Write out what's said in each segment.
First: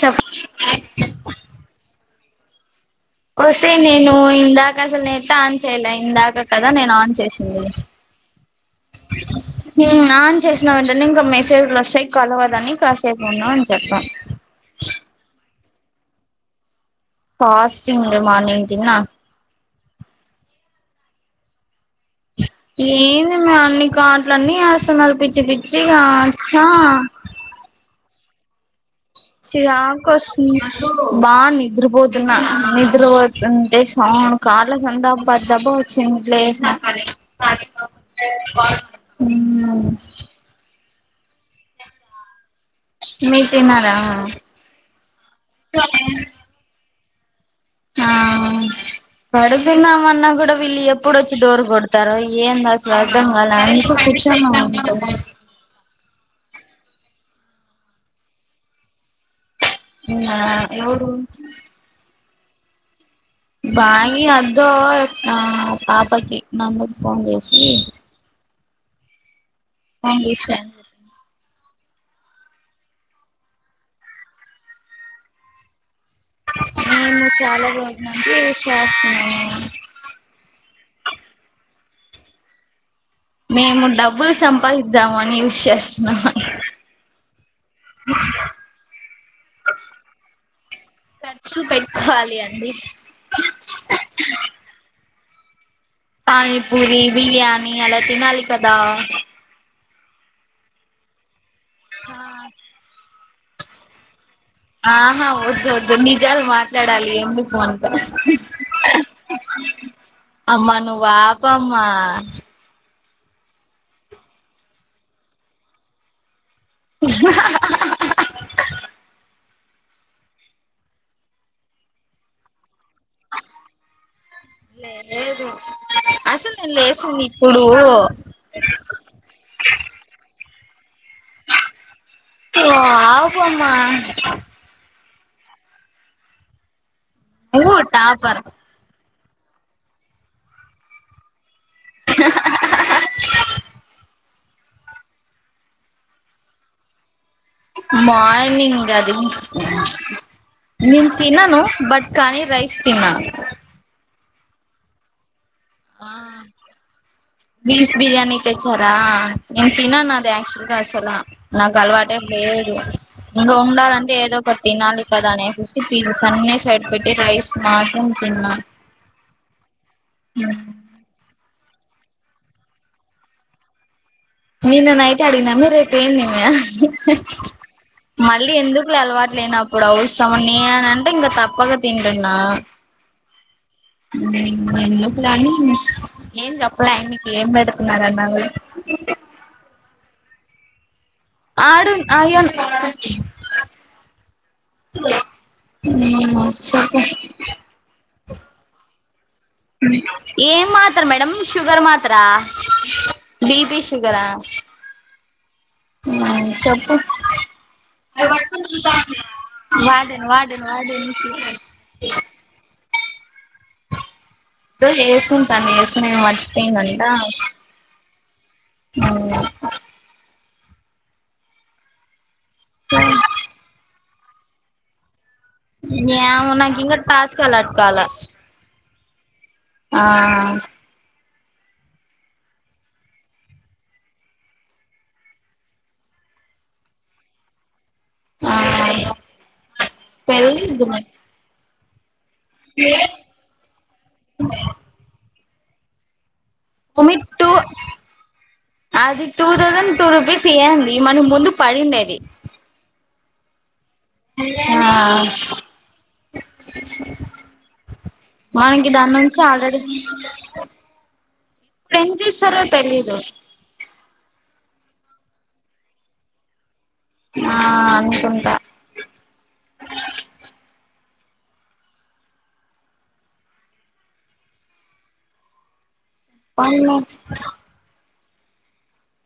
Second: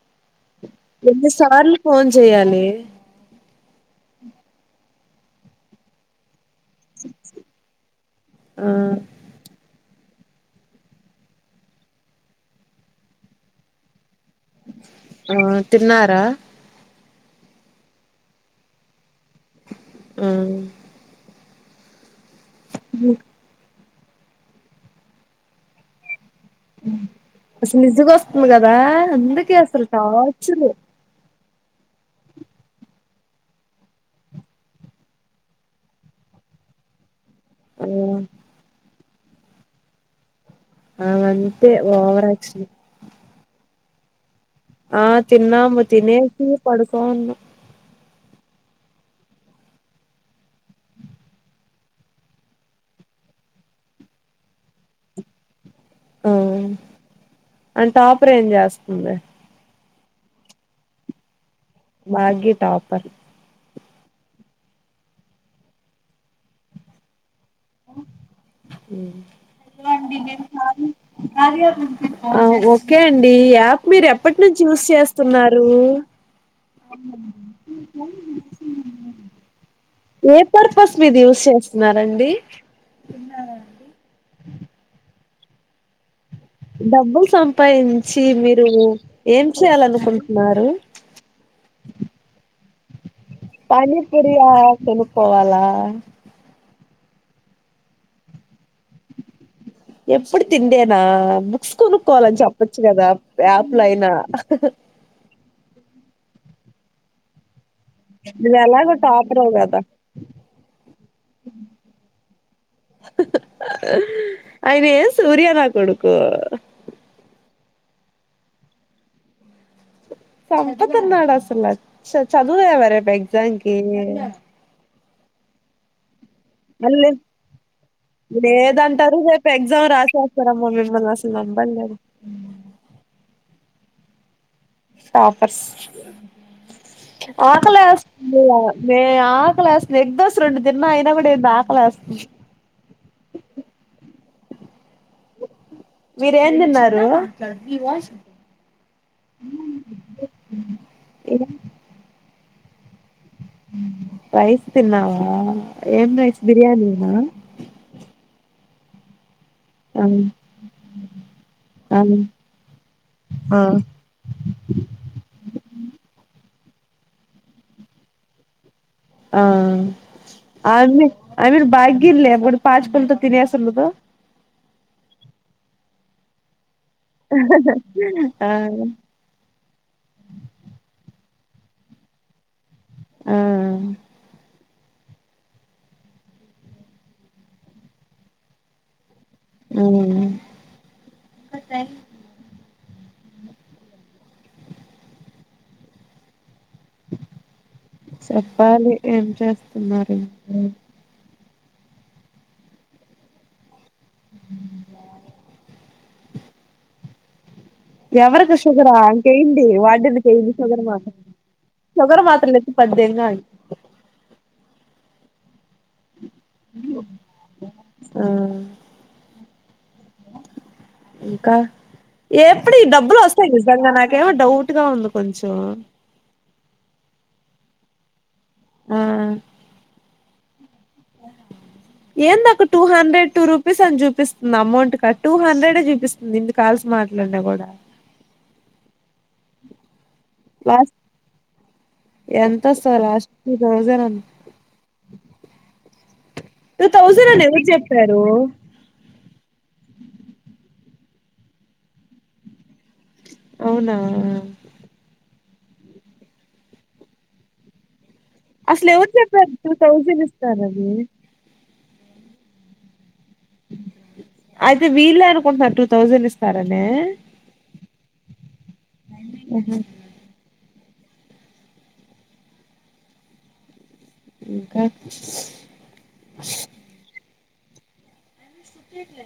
చెప్ ఎన్ని సార్లు ఫోన్ చేయాలి ఒసే నేను ఇందాకసలు నెట్ ఆన్ చేయాలె ఇందాక కదా నేను ఆన్ చేసింది ఆ ఆ అన్ చేసినా వెంటే ఇంకా మెసేజ్లు వస్తాయి కాల్ అవ్వదని కాసేపు ఉన్నావు అని చెప్పాం హ్మ్ తిన్నారా ఫాస్టింగ్ ఉండే మార్నింగ్ తిన్న హ్మ్ ఏంది మే అన్ని కాట్ల అన్నీ వస్తున్నారు పిచ్చి పిచ్చిగా ఛా అ మీజక్ వస్త మ చిరాకుస్తుంది బావుంది నిద్రపోతున్నా నిద్రపోతుంటే సాండ్ కాళ్ళ సంతబ్బా దబ్బా వచ్చిందిట్లే ఆ ఉ ఆ అంతే ఓవరాక్షన్ మీరు తిన్నారా ఆ తిన్నాము తినేసి పడుకోనీ ఉన్నాము ఆ పడుతుందామన్నా కూడా వీళ్ళు ఎప్పుడొచ్చి డోర్ కొడతారో ఏంది అసల్ అర్థం కాలే అనుకు ష [unintelligible] హ్మ్ అంట టాపర్ ఏం చేస్తుంది ఉ ఆ ఎవరు భాగీ టాపర్ భాగీ అద్దో ఆ పాపకి నందుకి ఫోన్ చేసి ఉ పౌండిషన్ ఆ ఓకే అండి ఈ యాప్ మీరు ఎప్పట్ నుంచి యూస్ చేస్తున్నారు నేను చాలా రోజుల నుంచి యూస్ చేస్తున్నాను ఏ పర్పస్ మీది యూస్ చేస్తున్నారండి మేము డబ్బులు సంపాదిద్దాము అని యూస్ చేస్తున్నా డబ్బు సంపాదించి మీరు ఏం చేయాలనుకుంటున్నారు చూపెట్కోవాలి అన్ పానీపూరి ఆ కొనుకోవాలా పానీపూరి బిర్యాణి అలా తినాలి కదా ఎప్పుడు తిండేనా బుక్స్ కొనుక్కోవాలని చెపోచ్చు కదా ప్యాప్ల అయినా ఆహా వద్దు వద్దు నిజాలు మాట్లాడాలి ఎందుకు మన నువ్వు ఎలాగో టాపరవ్ కదా అమ్మా నువ్వు ఆపమ్మా అయిన ఏ సూర్యనా కొడుకు [unintelligible] సంపుతన్నాడు అసల చ చదువుదవరేప్ ఎగ్జామ్కి లేదు అసలు నేను మళ్ళీ లేసింది ఇప్పుడు లేదంటారు రేపు ఎగ్జామ్ రాసేస్తారమ్మ మిమ్మల్ని అసలు నమ్మను నేను నువ్వు ఆపమ్మ టాపర్స్ నువ్వు టాపర్ ఆకలేస్తంది మే ఆకలేస్తుండు ఎగ్ దోశ రెండు తిన్నా అయినా కూడా ఏంది ఆకలేస్తుంది మీరేం తిన్నరు మార్నింగ్ అది నిన్ ఏం తిన్నాను బట్ కాని రైస్ తిన్న రైస్ తిన్నవా ఎమ్ రైస్ బిర్యానీనా ఆ నేను ఆ తినను అది ఆయాక్చువల్ గా అసలు నాకు ఆ అలవాటే లేదు ఇంగ ఆ ఉండాలంటే ఏదో ఒక తనాళికదా అనేసేసి సన్నే సైడ్ పెట్టి రైస్ మాసం తిన్న ఆ బాగిలే ఒడు పాచి పలతో తేనెసుండదు నిన్న నైట్ ఆడిగిన మీ రేప్ ఏంది మే అని హ్మ్ ఆ మళ్ళీ ఎందుకులె అలవాట్ లేన ఇప్పుడు అఔసరమున్య అంటే ఇంక తప్పగా తింటున్నా మ్మ్ ఎన్నో ప్లానింగ్స్ ఏం చెప్పలే మీకు ఏం పెడుతున్నారుర అన్నారు మ్మ్ ఆడున్ అయ్యన్ హ్మ్ చప్పాలి ఎమ్ ఏం మాత్ర మేడం షుగర్ మాత్ర బి పిస్ షుగరా హ్మ్ చెప్పు ఎవరికి షుగరా ఇంకెయ్యడి వాడను వాడదికయ్యంది వాడను షుగర్ వాడను మాత్రం షుగర్ మాత్ర [inaudible] ఏసుకు తా ఏసుకు మర్చపోందంట మ్మ్ అవును ఇంకా ఏప్పుడు ఈ డబ్బులు వస్తాయి నిజంగా నాకేమో డౌట్ గా ఉంది కొంచెం యమో నాకు ఇంకా టాస్క్ అలాట్ కాలా హ్మ్ ఆ ఏందక టూ హండ్రెడ్ టూ రూపీస్ అని చూపిస్తుంది అమౌంట్ క టూ హండ్రెడే చూపిస్తుంది ఇన్ని కాల్స్ మాట్లాడినా కూడా ఆ పెరిగిది లాస్ట్ లే ఎంత సార్ లాస్ట్ టూతౌసెంద్ అన్న ఓమిటూ ఎవరు చెప్పారు అది టూ తౌసండ్ టూ రూపీస్ ఏంది మన ముందు పడిండేది అవునా ఆ మనకి అసలు దాని ఎవరు నుంచి చెప్పారు టూ ఆల్రెడీ థౌజండ్ ఇస్తారని ప్రెంజ సర్ తెలిదు అయితే వీళ్లే అనుకుంటున్నా టూ థౌసండ్ ఇస్తారని నే ఆ అనుకుంటా ఆహా ఇంకా పల్లె సతట్లయ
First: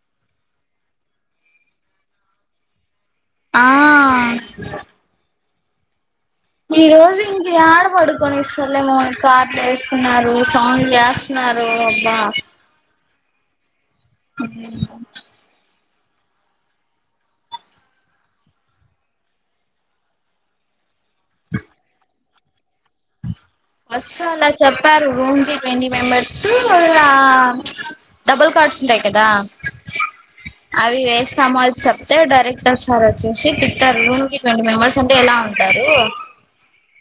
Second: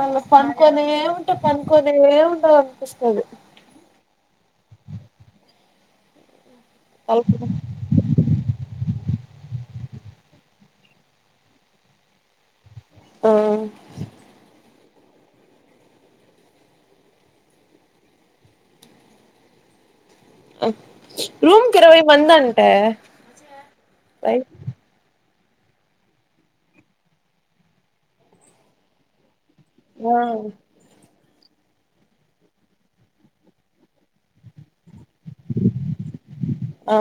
అ పంకోనే ఉంట పంకోనే ఉంటా అనీపిస్ ఆ ఈ రోజు తలుపులు ఎనికి ఇ ఎడ పడుకునిస్తరు లే మోని కార్లు ఏస్తున్నారు సౌండ్లు చేస్తున్నారు అబ్బా హ్మ్ హ్మ్ రూమ్ కిరవై మందంటె ఫస్ట్ అల చేప్పారు రూమ్ ట్వంటీ ట్వంటీ మెంబర్స్ ఆ డబుల్ కార్డ్స్ ఉంటాయి కదా ఆ తమాజి చెప్తే డైరెక్టర్ సారోచ్చేసి తిట్టరు ట్వంటీ మెంబర్స్ అంటే ఎలా ఉంటారు ఆ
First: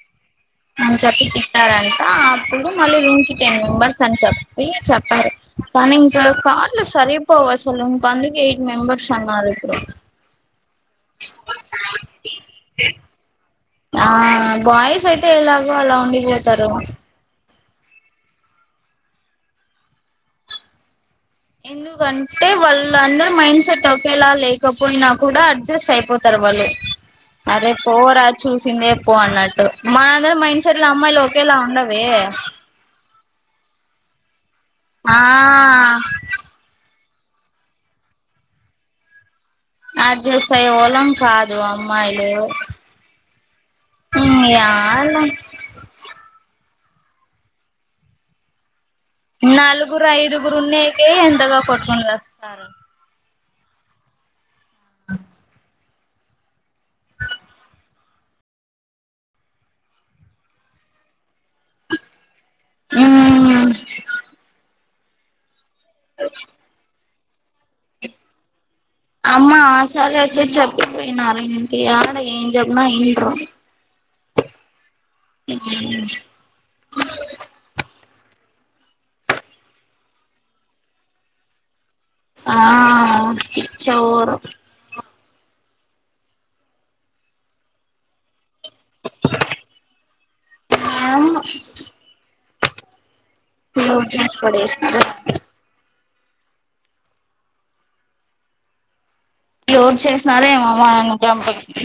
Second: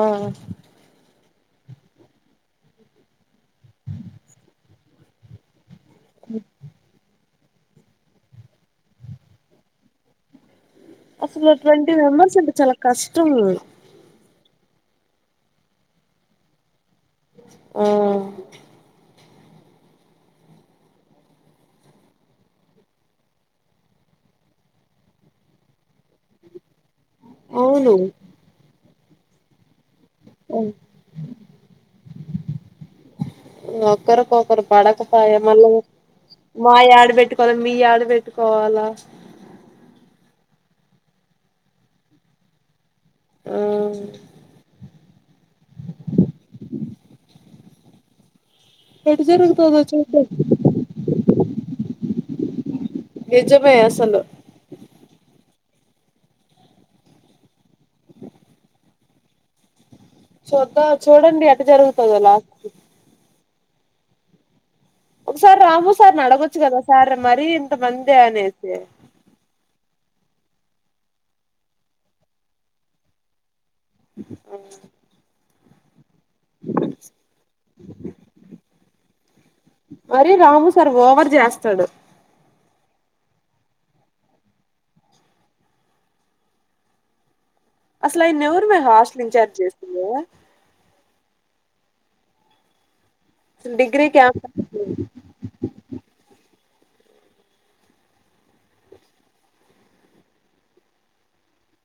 అని చెప్పి తిట్ ట్టారంటా అప్పుడు మళ్ళీ రూమ్ కి టెన్ మెంబర్స్ అని చెప్పి చెప్పారు కనింక కార్లు సరేప్ పోవసలు అందుకే ఎయిట్ మెంబర్స్ అన్నారు ఇప్పుడు అసలు ట్వంటీ మెంబర్స్ అంటె చాలా కష్టం ఆ బాయ్స్ అయితే ఎలాగో అలా ఉండిపోతారు ఉమ్ ఎందుకంటే వాళ్ళన్దరు మైండ్ సెట్ ఒకేలా లేకపోయినా కూడ అడ్జస్ట్ అయిపోతరు. అరే అవును పోరా చూసిందే పో అన్నట్టు మనందరం మైండ్ సెట్ల అమ్మాయిలు ఒకేలా ఉండవే ఒకరికొకరు ఆ పడకపాయే, మళ్ళ మాయడబెట్ పెట్టుకోవాల, మీ యాడ పెట్టుకోవాలా అడ్జస్ అయ్యే వోళ్ళం కాదు అమ్మాయిలు ఆ ఉమ్ యాడ ఎటు జరుగుతదో నాలుగురు, చూద్దాం ఐదుగురు ఉన్నేకే యంతగా కొట్టుకొన్ జస్తున్నారు నిజమే అసలు చూద్దా చూడండి ఎట్ట జరుగుతదో లాస్ట్ కు ఉమ్ ఒకసారి రాము సార్ నడగొచ్చు గదా సార్ మరీ ఇంత మందా అనేసి అమ్మ ఆసారోచ్చే చెప్పిపోయినారు ఇంక యాడ ఏం జెప్పిన ఏమింటరు వాల్ ఆ హా మరీ రాము సార్ ఓవర్ జాస్తడు ఆ పిచ్చ ఓవరు అసలు అయన్నేవరు మే హాస్టలిన్చార్జ్ జేసింది? యామ్మో డిగ్రీ క్లోజ్ జాసి క్యాంపస్ పడేసినమ్ క్లోజ్ చేసినారో ఏమో మనని చంపనీకి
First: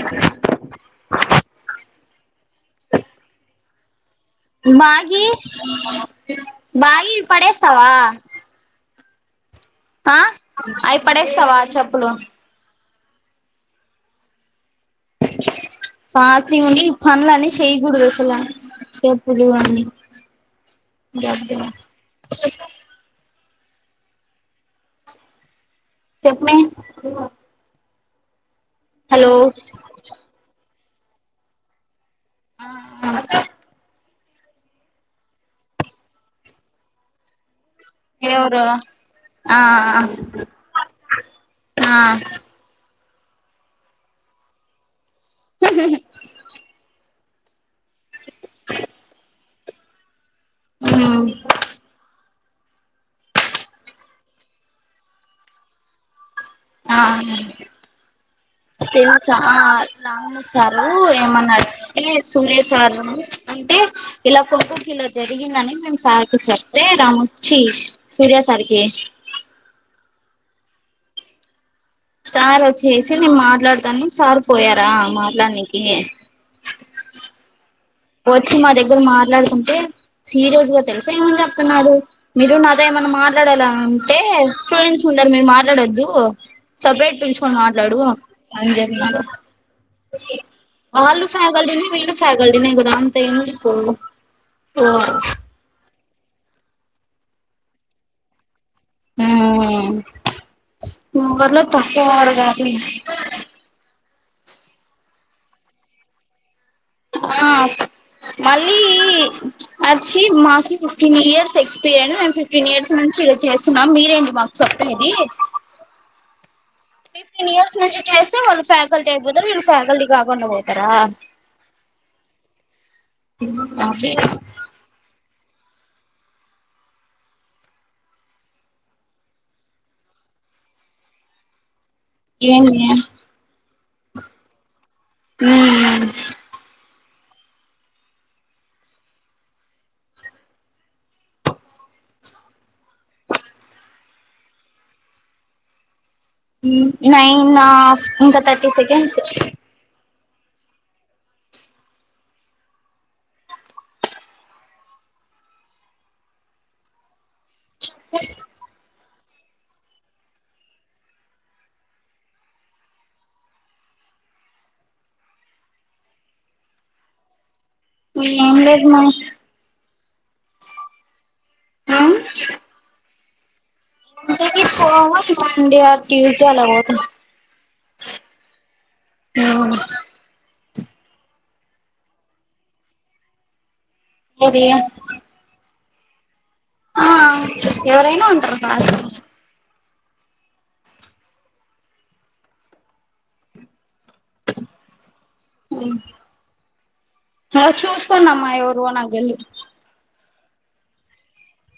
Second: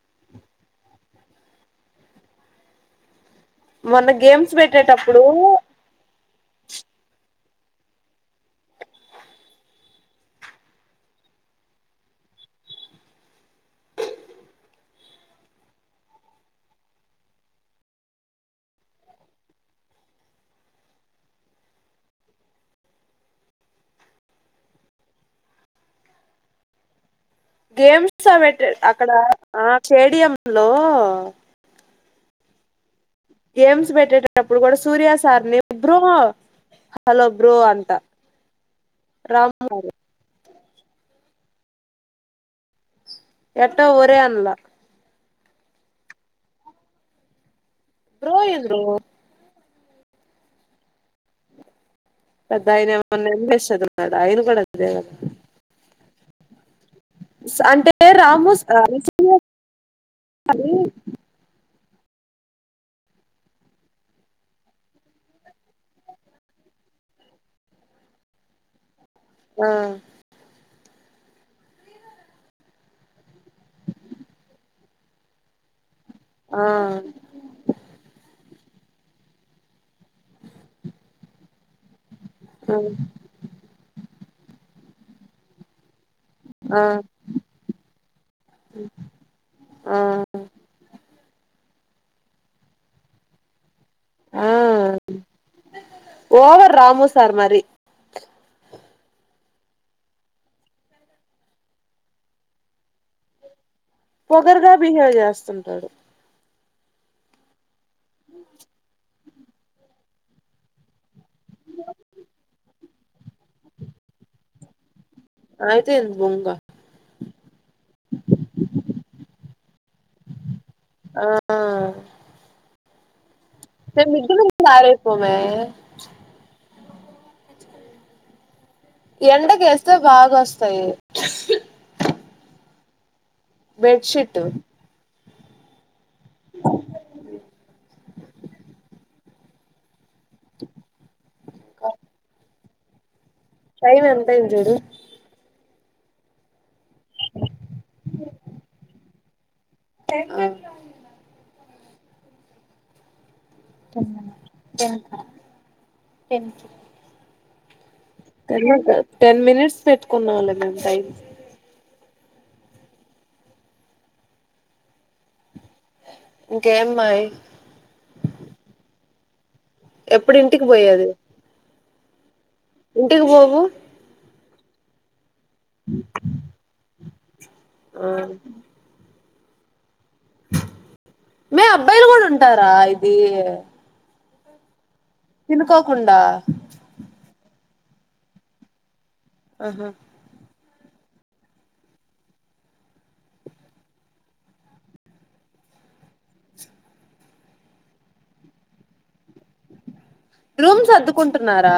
మొన్న గేమ్స్ పెట్టేటప్పుడు బ్యాగి పడేస్తవా? ఆ అయి పడేస్తవా చెప్పులు? పార్కింగ్వి పనులన్ని చేయకూడదసల చెప్పులు అన్ని గడ్డమ చెప్ మీ గేమ్స్ అవి బెట్టాడ్ అక్కడా ఆ స్టేడియం లో గేమ్స్ పెట్టేటటప్పుడు గూడ సూర్య సార్ని బ్రో హలో బ్రో అన్ ఎవ్రూ ఆ ఆ ఆ, ఆ ఎట్టా ఒరే అన్లా బ్రో ఏంది బ్రో ఉమ్ పెద్ద ఆయనేమో [unintelligible] అయను కూడా అంతే గదా ఆ తెలుసా రామణ సారూ ఏమన్నాడం అంటే సూర్య సారును అంటే ఇలా కొ కో కిలా జరిగిందని మేము సారికి చెప్తే రామొచ్చి సూర్య సారికి ఆ సార్ వచ్చేసి నేను మాట్లాడతాను సార్ పోయారా మాట్లానికి ఆ వచ్చి మా దగ్గర మాట్లాడుకుంటే సీరియస్ గా తెలుసా ఏమని చెప్తున్నారు మీరు నాతో ఆ ఏమన్నా మాట్లాడాల అంటే స్టూడెంట్స్ ఉన్నారు మీరు మాట్లాడొద్దు ఆ సపరేట్ పిల్చుకొని మాట్లాడు అని చెప్పి ఆళ్లు ఫ్యాకల్టీ పి న్న [unintelligible] ఫకల్టీ ఎకుదా తె పో ఆ ఓవర్ రాము సార్ మరి ఉం ముఊరిలో తక్కువవారు కాదు [unintelligible] పొగరుగా బిహేవ్ చేస్తుంటాడు ఆ మళ్ళీ వచ్చి మాకి ఫిఫ్టీన్ ఇయర్స్ ఎక్స్పీరియన్స్ మేము ఫిఫ్టీన్ ఇయర్స్ నుంచి ఇలా చేస్తున్నాం మీ రెంటి మాకు చెప్పేది ఆయితే ఎంది బొంగా ఫిఫ్టీన్ ఇయర్స్ నుంచి చేస్తే వాళ్ళు ఫ్యాకల్టీ అయిపోతారు వీళ్ళు ఫ్యాకల్టీ కాకుండా పోతారా ఆ స అదే మద్దమంది రపోమే [unintelligible] ఎండకేస్తే బాగా వస్తాయి ఏంది బెడ్షీట్ ఉం కా టైమ్ ఎంత అయింది చూడు నైన్ హాఫ్ ఇంకా థర్టీ సెకండ్స్ ఆ [inaudible] [unintelligible] టెన్ మినిట్స్ పెట్టుకున్దాము లే మేము టైం ఇంకేమ్మాయి ఇంగ ఏం లేదు మా ఎప్పుడు ఇంటికి పోయది హ ఇంటికి పోవు మండే ట్యూస్డే అలా బ [unintelligible] ఆ ఆ మీ అబ్బాయిలు కూడా ఉంటారా ఇది ఇది అనుకోకుండా ఎవరైనా ఉంటారు ఆహా ఉం ఆ చూసుకున్నామ్మా ఎవరో నాకు తెల్దు రూమ్ సర్ధుకుంటున్నారా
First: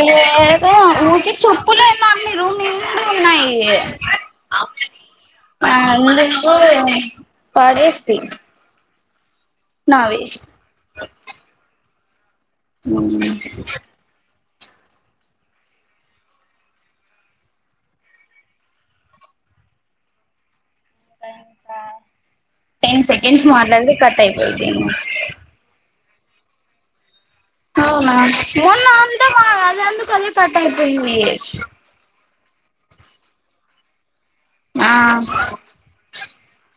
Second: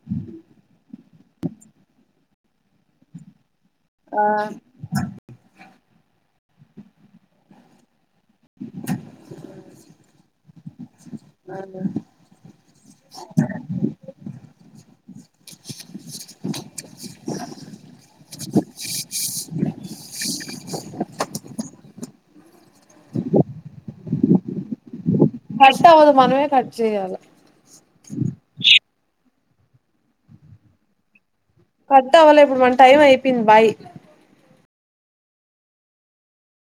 లేదో నుఊకి చప్పులు ఏమో అన్ని రూ నిలు ఉన్నాయి [unintelligible] ఆ ఆ అందుకు పాడేస్త [unintelligible] నావి ఆహా ఉ కా టెన్ సెకెండ్స్ మాట్లాడతే, కట్ అయిపోయిది. కట్ అవదు, మనమే కట్ చేయాలి. అవునా, మొన్నా అంతా అది ఎందుకు కట్టయిపోయింది. కట్ అవ్వాలె ఇప్పుడు మన టైం అయిపోయింది. బాయ్ ఆ